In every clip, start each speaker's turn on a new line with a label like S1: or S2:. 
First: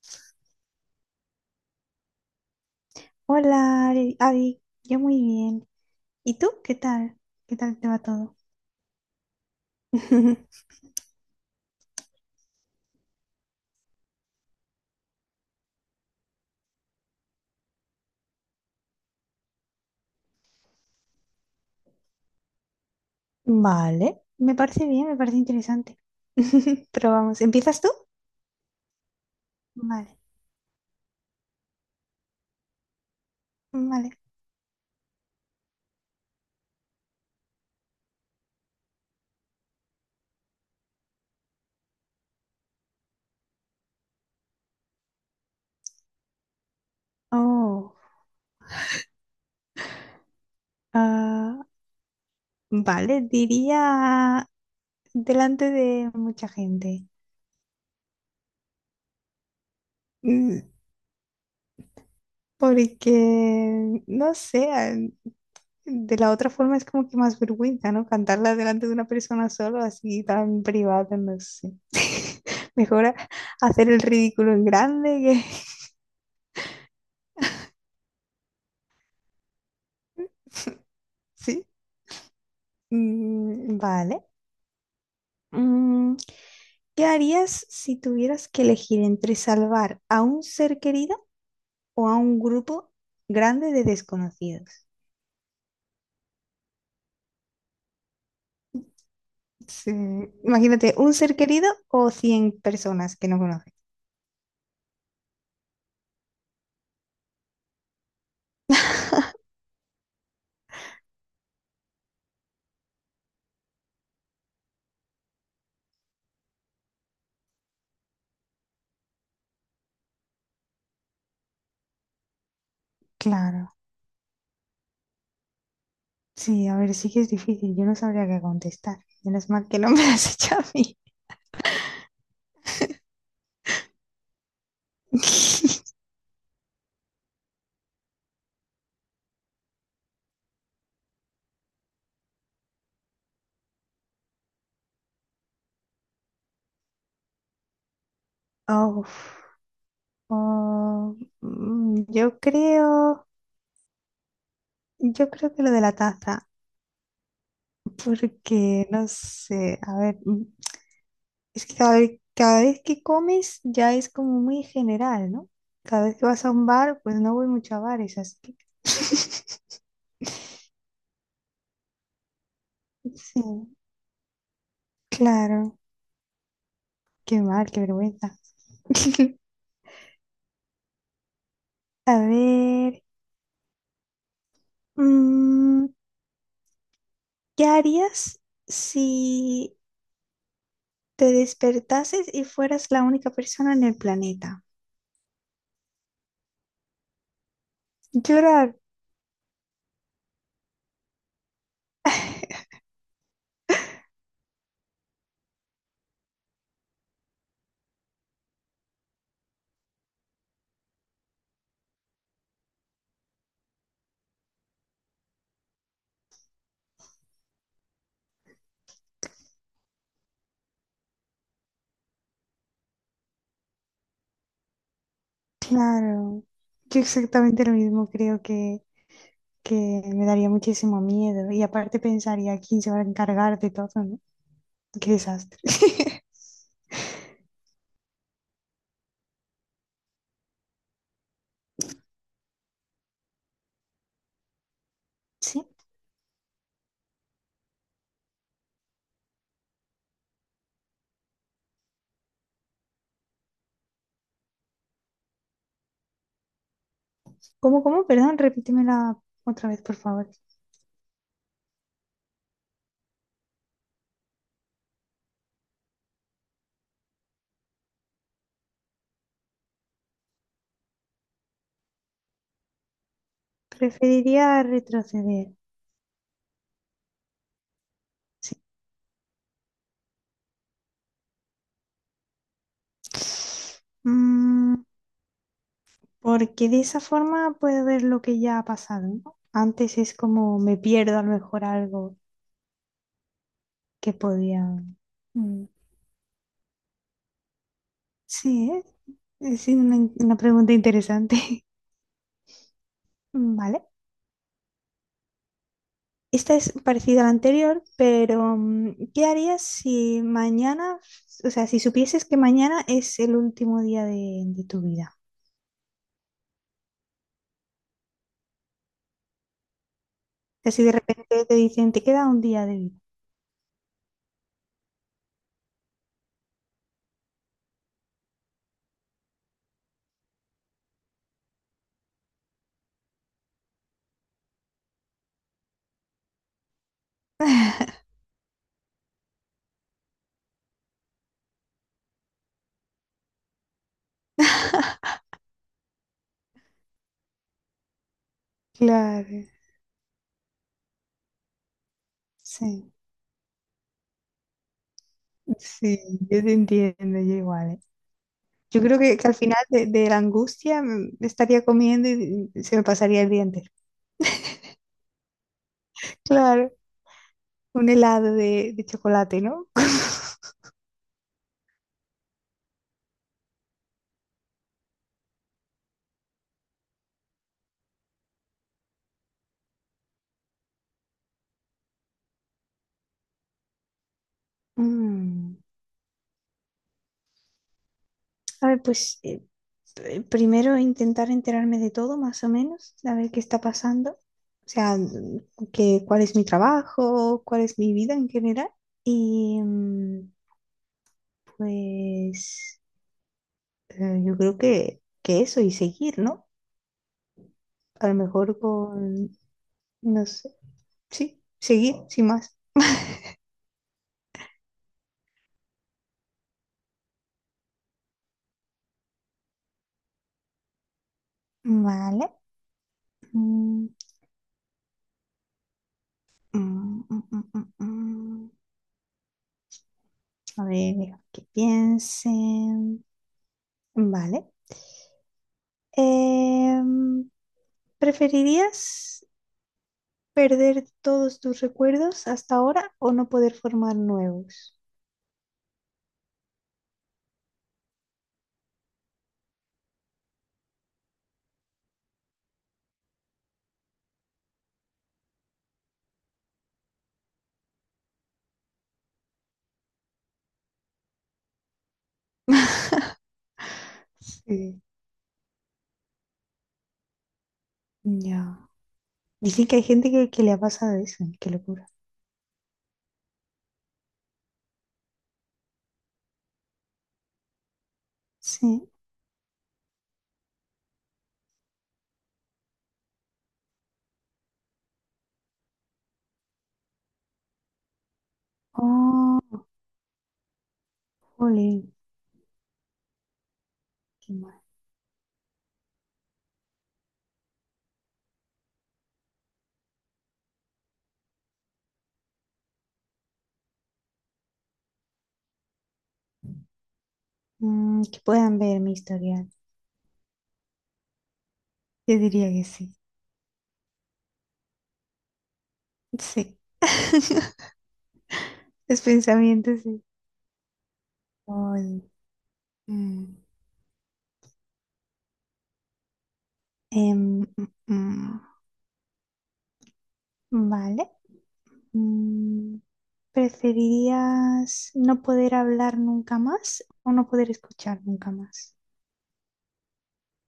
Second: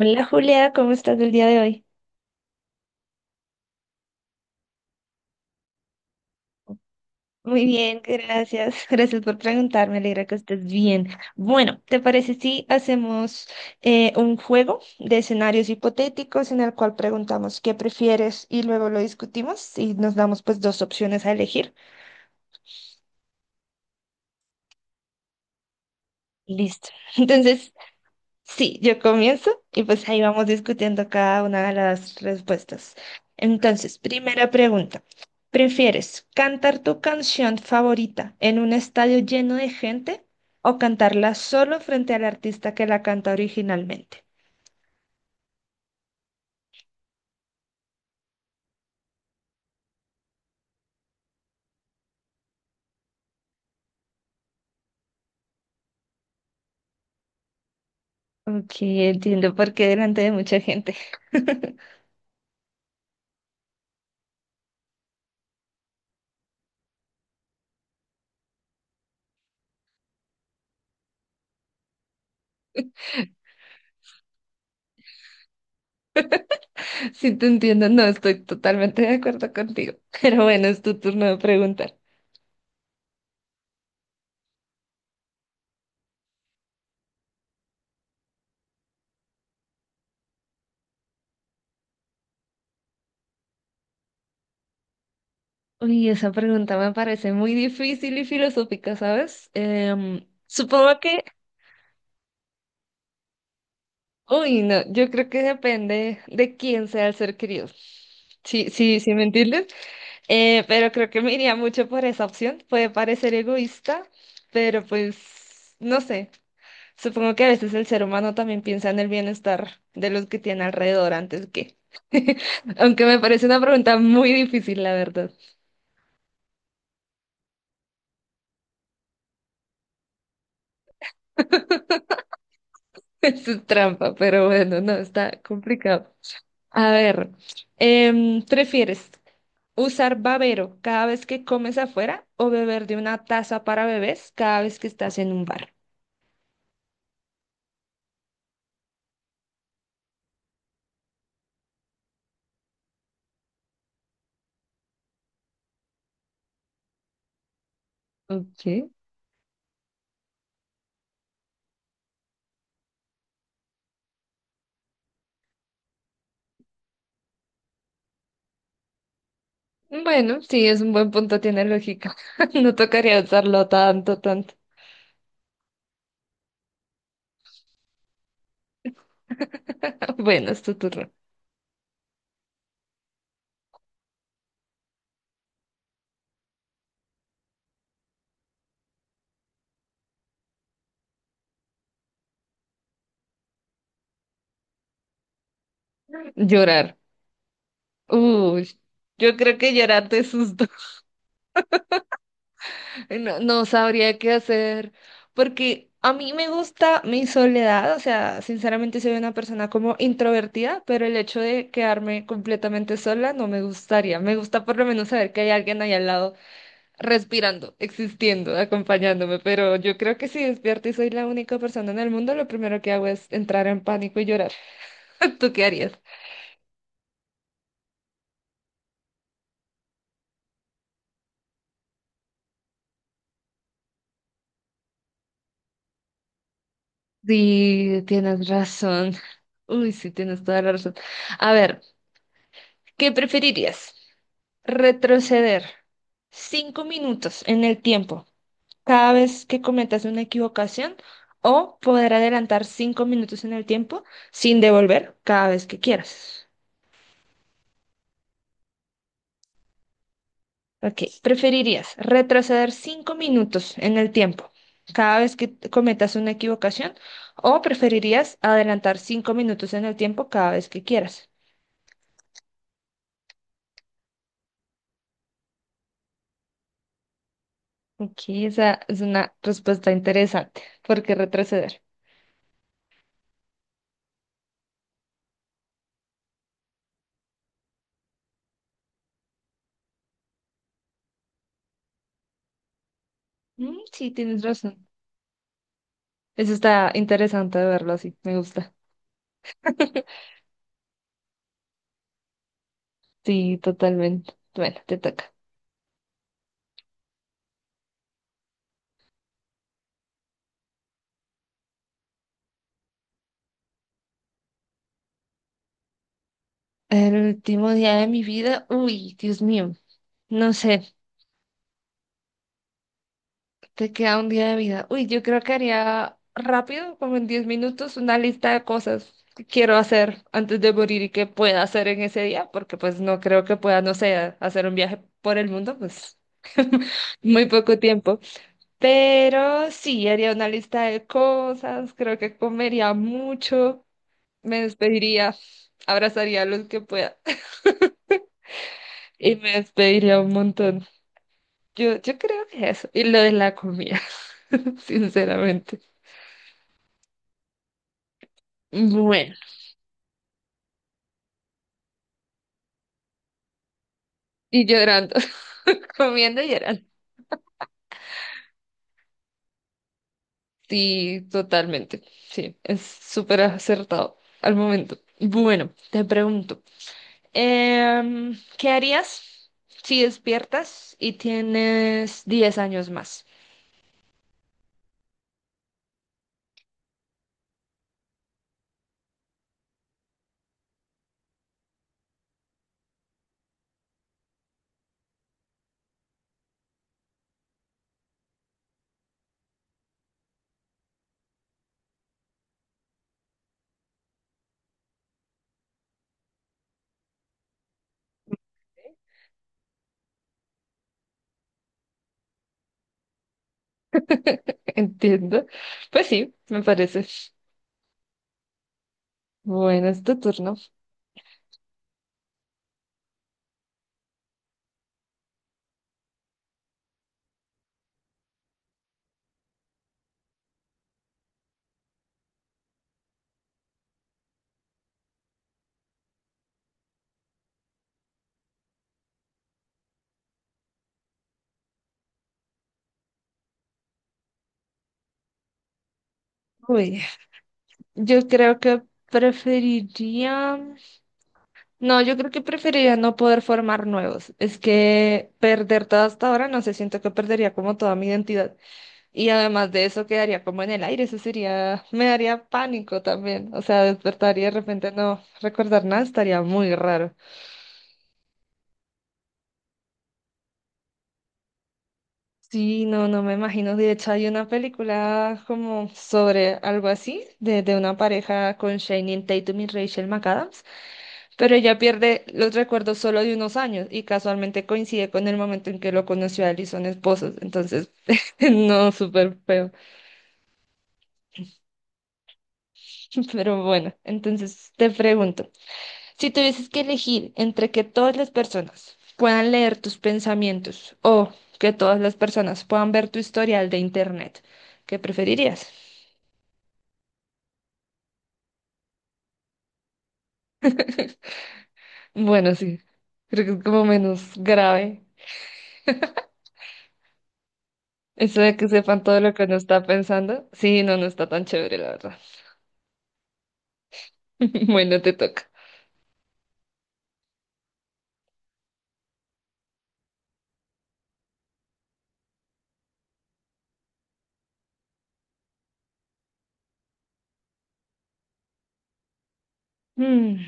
S1: Hola Julia, ¿cómo estás el día de hoy?
S2: Hola, Ari, Adi. Yo muy bien. ¿Y tú? ¿Qué tal? ¿Qué
S1: Muy
S2: tal te va
S1: bien,
S2: todo?
S1: gracias. Gracias por preguntarme, me alegra que estés bien. Bueno, ¿te parece si hacemos un juego de escenarios hipotéticos en el cual preguntamos qué prefieres y luego lo discutimos y nos damos pues dos opciones a elegir?
S2: Vale, me parece bien, me parece interesante.
S1: Listo.
S2: Pero vamos,
S1: Entonces,
S2: ¿empiezas tú?
S1: sí, yo comienzo y pues
S2: Vale,
S1: ahí vamos discutiendo cada una de las respuestas. Entonces,
S2: vale.
S1: primera pregunta. ¿Prefieres cantar tu canción favorita en un estadio lleno de gente o cantarla solo frente al artista que la canta originalmente?
S2: Oh, ah, vale, diría delante de mucha gente.
S1: Ok, entiendo por qué delante de mucha
S2: Mm,
S1: gente.
S2: Porque, no sé, de la otra forma es como que más vergüenza, ¿no? Cantarla delante de una persona solo, así tan privada, no sé. Mejor hacer el ridículo en grande que.
S1: Sí, te entiendo, no estoy totalmente de acuerdo contigo. Pero bueno, es tu turno de
S2: Sí.
S1: preguntar.
S2: Mm, vale. Mm, ¿Qué harías si tuvieras que elegir entre salvar a un ser querido o a un grupo grande de desconocidos?
S1: Uy, esa pregunta me parece muy difícil y filosófica, ¿sabes?
S2: Sí. Imagínate,
S1: Supongo
S2: un
S1: que,
S2: ser querido o 100 personas que no conoces.
S1: uy, no, yo creo que depende de quién sea el ser querido. Sí, sí, sí, ¿me entiendes? Pero creo que me iría mucho por esa opción. Puede parecer egoísta, pero pues, no sé. Supongo que a veces el ser humano también piensa en el bienestar de los que tiene alrededor antes que. Aunque me parece una
S2: Claro.
S1: pregunta muy difícil, la verdad.
S2: Sí, a ver, sí que es difícil. Yo no sabría qué contestar. Menos mal que no me lo has hecho a mí.
S1: Eso es trampa, pero bueno, no, está complicado. A ver, ¿prefieres usar babero cada vez que comes afuera o beber de una taza para bebés cada vez que estás en un bar?
S2: Oh, oh, mm, yo creo, yo creo que lo de la taza, porque
S1: Ok.
S2: no sé, a ver, es que cada vez que comes ya es como muy general, ¿no? Cada vez que vas a un bar, pues no voy mucho a bares, así que.
S1: Bueno, sí, es un buen punto, tiene lógica. No tocaría usarlo
S2: Sí,
S1: tanto, tanto.
S2: claro, qué mal, qué vergüenza.
S1: Bueno, es tu turno.
S2: A ver, mm, ¿qué harías si te despertases y fueras la única persona en el planeta?
S1: Llorar.
S2: Yo
S1: Uy,
S2: era,
S1: yo creo que llorar de susto. No, no sabría qué hacer, porque a mí me gusta mi soledad, o sea, sinceramente soy una persona como introvertida, pero el hecho de quedarme completamente sola no me gustaría. Me gusta por lo menos saber que hay alguien ahí al lado respirando, existiendo, acompañándome, pero yo creo que si despierto y soy la única persona en el mundo, lo primero que hago es entrar en pánico y llorar. ¿Tú qué harías?
S2: claro, yo exactamente lo mismo, creo que me daría muchísimo miedo y aparte pensaría quién se va a encargar de todo, ¿no? Qué desastre.
S1: Sí, tienes razón. Uy, sí, tienes toda la razón. A ver, ¿qué preferirías? Retroceder
S2: Sí,
S1: 5 minutos en el tiempo cada vez que cometas una equivocación o poder adelantar 5 minutos en el tiempo sin devolver cada vez que quieras.
S2: ¿cómo? Perdón, repítemela otra vez, por favor.
S1: Ok, ¿preferirías retroceder cinco minutos en el tiempo cada vez que cometas una equivocación o preferirías adelantar 5 minutos en el tiempo cada vez que quieras?
S2: Preferiría retroceder,
S1: Ok,
S2: sí.
S1: esa es una respuesta interesante. ¿Por qué retroceder?
S2: Mm, porque de esa forma puedo ver lo que ya ha pasado, ¿no? Antes es como me pierdo a lo mejor algo
S1: Mm, sí,
S2: que
S1: tienes
S2: podía.
S1: razón.
S2: Mm.
S1: Eso está interesante de verlo así, me
S2: Sí,
S1: gusta.
S2: ¿eh? Es una, una pregunta interesante.
S1: Sí,
S2: Vale.
S1: totalmente. Bueno, te toca.
S2: Esta es parecida a la anterior, pero ¿qué harías si mañana, o sea, si supieses que mañana es el último día de tu vida?
S1: El último día de mi vida, uy, Dios mío, no
S2: O sea, si de
S1: sé,
S2: repente te dicen, te queda un día de vida.
S1: te queda un día de vida. Uy, yo creo que haría rápido, como en 10 minutos, una lista de cosas que quiero hacer antes de morir y que pueda hacer en ese día, porque pues no creo que pueda, no sé, hacer un viaje por el mundo, pues muy poco tiempo. Pero sí, haría una lista de cosas, creo que comería mucho. Me despediría, abrazaría a los que pueda y
S2: Claro,
S1: me despediría un montón. Yo creo que eso.
S2: sí,
S1: Y lo de la comida, sinceramente.
S2: sí, yo te entiendo, yo igual. ¿Eh? Yo creo que
S1: Bueno,
S2: al final de la angustia me estaría comiendo y se me pasaría el día entero.
S1: y llorando, comiendo y
S2: Claro,
S1: llorando.
S2: un helado de chocolate, ¿no?
S1: Sí, totalmente. Sí, es súper acertado al momento. Bueno, te pregunto, ¿qué harías si despiertas y tienes 10 años más?
S2: Mm, A ver, pues primero intentar enterarme de todo, más o menos, a ver qué está pasando. O sea, cuál es mi trabajo, cuál es mi vida en general. Y pues yo creo que eso y seguir, ¿no? A lo mejor con, no sé, sí, seguir, sin más.
S1: Entiendo. Pues sí, me parece. Bueno, es tu turno.
S2: Vale. Mm, mm, mm, mm, mm, mm. A ver, deja que piensen. Vale. Em, ¿Preferirías perder todos tus recuerdos hasta ahora o no poder formar nuevos?
S1: Uy, yo creo que preferiría, no, yo creo que preferiría no poder formar nuevos. Es que perder todo hasta ahora, no sé, siento que perdería como toda mi identidad. Y además de eso quedaría como en el aire, eso sería, me daría pánico también. O sea, despertaría y de
S2: Sí,
S1: repente no recordar nada, estaría muy raro.
S2: ya. Dicen que hay gente que le ha pasado eso, qué locura.
S1: Sí, no, no me imagino. De hecho, hay una película como sobre algo así, de una pareja con
S2: Sí.
S1: Channing Tatum y Rachel McAdams, pero ella pierde los recuerdos solo de unos años y casualmente coincide con el momento en que lo conoció a él y son esposos. Entonces, no, súper
S2: Oh,
S1: feo.
S2: jolín,
S1: Pero bueno,
S2: qué mal.
S1: entonces te pregunto, si tuvieses que elegir entre que todas las personas puedan leer tus pensamientos o que todas las personas puedan ver tu historial de internet, ¿qué preferirías?
S2: Que puedan ver mi historial. Yo diría
S1: Bueno,
S2: que
S1: sí,
S2: sí.
S1: creo que es como menos grave.
S2: Sí.
S1: Eso de que
S2: Es
S1: sepan todo lo que uno
S2: pensamiento,
S1: está
S2: sí.
S1: pensando, sí, no, no está tan chévere, la
S2: Voy.
S1: verdad.
S2: Mm,
S1: Bueno, te toca.
S2: em, mm, vale. Mm, ¿Preferirías no poder hablar nunca más o no poder escuchar nunca más?
S1: Mm,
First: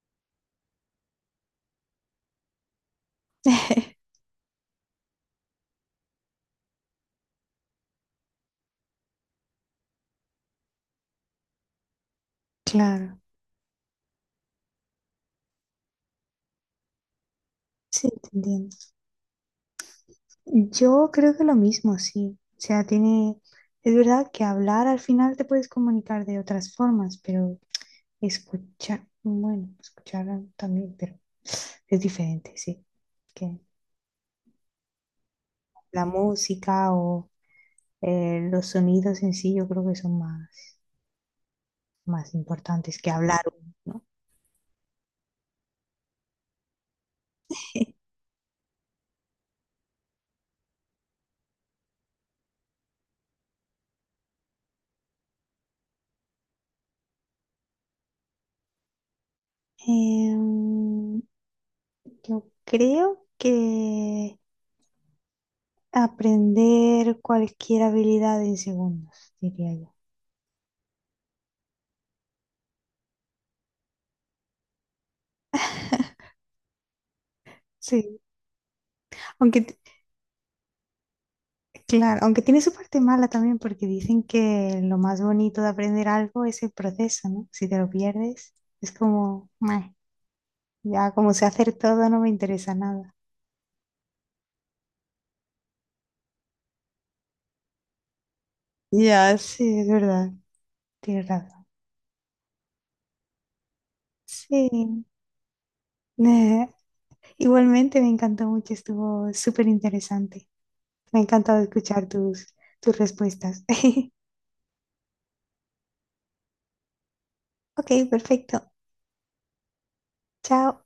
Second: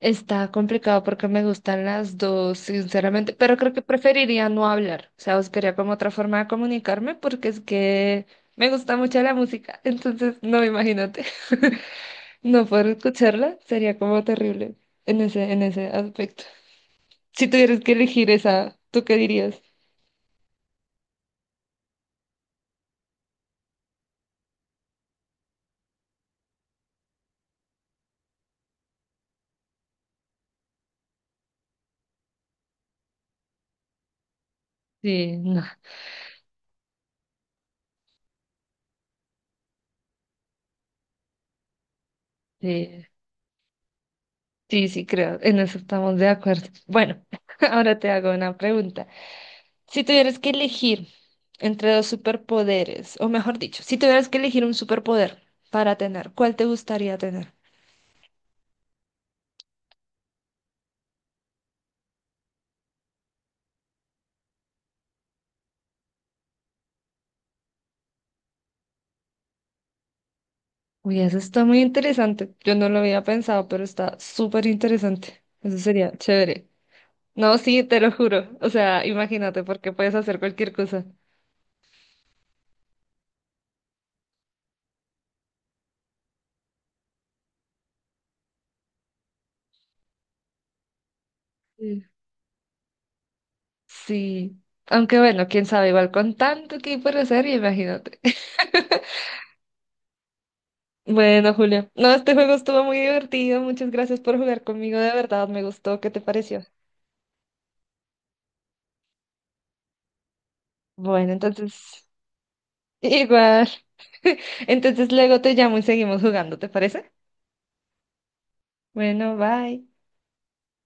S1: Está complicado porque me gustan las dos, sinceramente, pero creo que preferiría no hablar. O sea, buscaría como otra forma de comunicarme porque es que me gusta mucho la música, entonces no, imagínate. No poder
S2: Claro,
S1: escucharla sería como terrible en ese aspecto. Si tuvieras que
S2: sí,
S1: elegir
S2: te entiendo.
S1: esa, ¿tú qué dirías?
S2: Yo creo que lo mismo, sí. O sea, tiene, es verdad que hablar al final te puedes comunicar de otras formas, pero escuchar, bueno, escuchar también, pero es diferente, sí. Que
S1: Sí, no.
S2: la música o los sonidos en sí yo creo que son más, más importantes
S1: Sí,
S2: que hablar, ¿no?
S1: sí, sí, creo, en eso estamos de acuerdo. Bueno, ahora te hago una pregunta. Si tuvieras que elegir entre dos superpoderes, o mejor dicho, si tuvieras que elegir un superpoder para tener, ¿cuál te gustaría tener?
S2: Em, yo creo que aprender cualquier habilidad en segundos, diría yo.
S1: Uy, eso está muy interesante. Yo no lo había pensado, pero está súper interesante. Eso sería chévere. No, sí, te lo
S2: Sí,
S1: juro. O sea,
S2: aunque,
S1: imagínate, porque puedes hacer cualquier cosa.
S2: claro, aunque tiene su parte mala también porque dicen que lo más bonito de aprender algo es el proceso, ¿no? Si te lo pierdes, es como, "Meh, ya como sé hacer
S1: Sí.
S2: todo, no me interesa nada."
S1: Sí. Aunque bueno, quién sabe, igual con tanto que hay por hacer, imagínate.
S2: Ya, sí, es verdad, tienes
S1: Bueno,
S2: razón.
S1: Julio. No, este juego estuvo muy divertido. Muchas gracias por jugar
S2: Sí,
S1: conmigo. De verdad, me gustó. ¿Qué te pareció?
S2: Eh, igualmente me encantó mucho, estuvo súper interesante. Me ha
S1: Bueno,
S2: encantado escuchar
S1: entonces,
S2: tus respuestas.
S1: igual. Entonces luego te llamo y seguimos jugando, ¿te parece?
S2: Ok, perfecto.
S1: Bueno, bye.
S2: Chao.